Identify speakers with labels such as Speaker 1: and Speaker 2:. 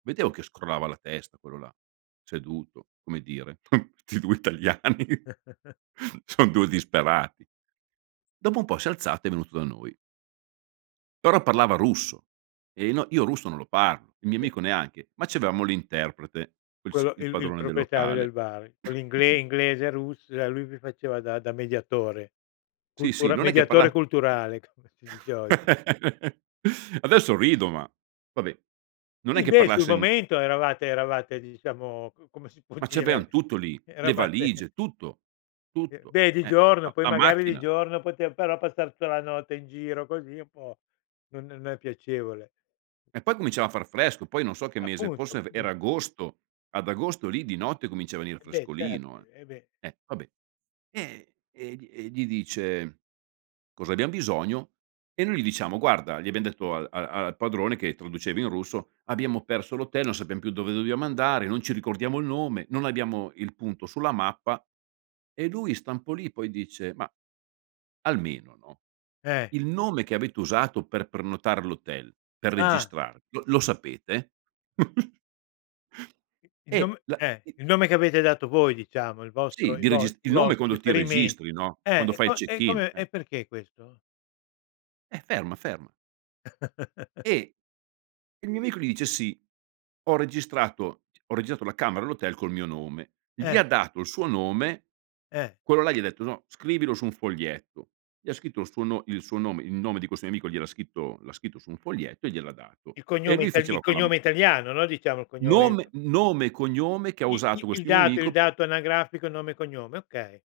Speaker 1: Vedevo che scrollava la testa, quello là, seduto, come dire: “Questi 2 italiani" "son 2 disperati.” Dopo un po' si è alzato, è venuto da noi però parlava russo e no io russo non lo parlo, il
Speaker 2: Eh,
Speaker 1: mio
Speaker 2: beh.
Speaker 1: amico neanche, ma c'avevamo l'interprete, quel s
Speaker 2: Quello
Speaker 1: il
Speaker 2: il il
Speaker 1: padrone del
Speaker 2: proprietario
Speaker 1: locale
Speaker 2: del bar, con l'ingle
Speaker 1: sì.
Speaker 2: inglese, russ e lui vi faceva da da mediatore.
Speaker 1: Sì, sì,
Speaker 2: Cultura
Speaker 1: non è che parla
Speaker 2: mediatore culturale, come si dice oggi.
Speaker 1: Adesso rido ma vabbè, non è
Speaker 2: I
Speaker 1: che
Speaker 2: beh, sul
Speaker 1: parlasse n
Speaker 2: momento eravate eravate, diciamo, c come si può
Speaker 1: Ma c'avevan
Speaker 2: dire,
Speaker 1: tutto lì. Le
Speaker 2: eravate
Speaker 1: valigie, tutto,
Speaker 2: E
Speaker 1: tutto,
Speaker 2: beh, di
Speaker 1: eh.
Speaker 2: giorno.
Speaker 1: La
Speaker 2: Poi
Speaker 1: la
Speaker 2: magari di
Speaker 1: macchina.
Speaker 2: giorno potev però passar tutta la notte in giro così è un po' non non è piacevole.
Speaker 1: E poi cominciava a far fresco, poi non so che mese,
Speaker 2: Appunto,
Speaker 1: forse ve era
Speaker 2: appun
Speaker 1: agosto, ad agosto lì di notte comincia a venire
Speaker 2: E beh certo,
Speaker 1: frescolino, eh.
Speaker 2: ehm, e beh.
Speaker 1: Eh vabbè, ehm, e gli e gli dice cosa abbiam bisogno. E noi gli diciamo: “Guarda”, gli abbiam detto al al al padrone, che traduceva in russo, “abbiamo perso l'hotel, non sappiam più dove dobbiamo andare, non ci ricordiamo il nome, non abbiamo il punto sulla mappa." E lui sta un po' lì, poi dice: “Ma almeno, no,
Speaker 2: Eh.
Speaker 1: il nome che avete usato per prenotare l'hotel, per
Speaker 2: Ah.
Speaker 1: registrarvi, lo lo sapete?”
Speaker 2: I il nom
Speaker 1: E la
Speaker 2: eh,
Speaker 1: i
Speaker 2: il nome che avete dato voi diciamo, il
Speaker 1: Sì,
Speaker 2: vostro i
Speaker 1: di
Speaker 2: vo
Speaker 1: regis
Speaker 2: i
Speaker 1: il nome
Speaker 2: vostri
Speaker 1: quando ti
Speaker 2: riferimenti.
Speaker 1: registri, no,
Speaker 2: Eh,
Speaker 1: quando
Speaker 2: e
Speaker 1: fai il
Speaker 2: co e
Speaker 1: check-in,
Speaker 2: come
Speaker 1: eh.
Speaker 2: e perché questo?
Speaker 1: Eh, ferma, ferma. E il mio amico gli dice: “Sì, ho registrato c ho registrato la camera, l'hotel col mio nome.” Gli
Speaker 2: Eh.
Speaker 1: ha dato il suo nome,
Speaker 2: Eh.
Speaker 1: quello là gli ha detto: “No, scrivilo su un foglietto.” Gli ha scritto il suo no il suo nome il nome di questo mio amico, gliel'ha scritto l'ha scritto su un foglietto e gliel'ha dato,
Speaker 2: Il
Speaker 1: e
Speaker 2: cognome
Speaker 1: lui
Speaker 2: itali il
Speaker 1: faceva con la m
Speaker 2: cognome italiano, no, diciamo il cognome c
Speaker 1: Nome nome e cognome che ha
Speaker 2: I
Speaker 1: usato
Speaker 2: i il
Speaker 1: questo mio
Speaker 2: dato il
Speaker 1: amico pe
Speaker 2: dato anagrafico, nome e cognome, okay.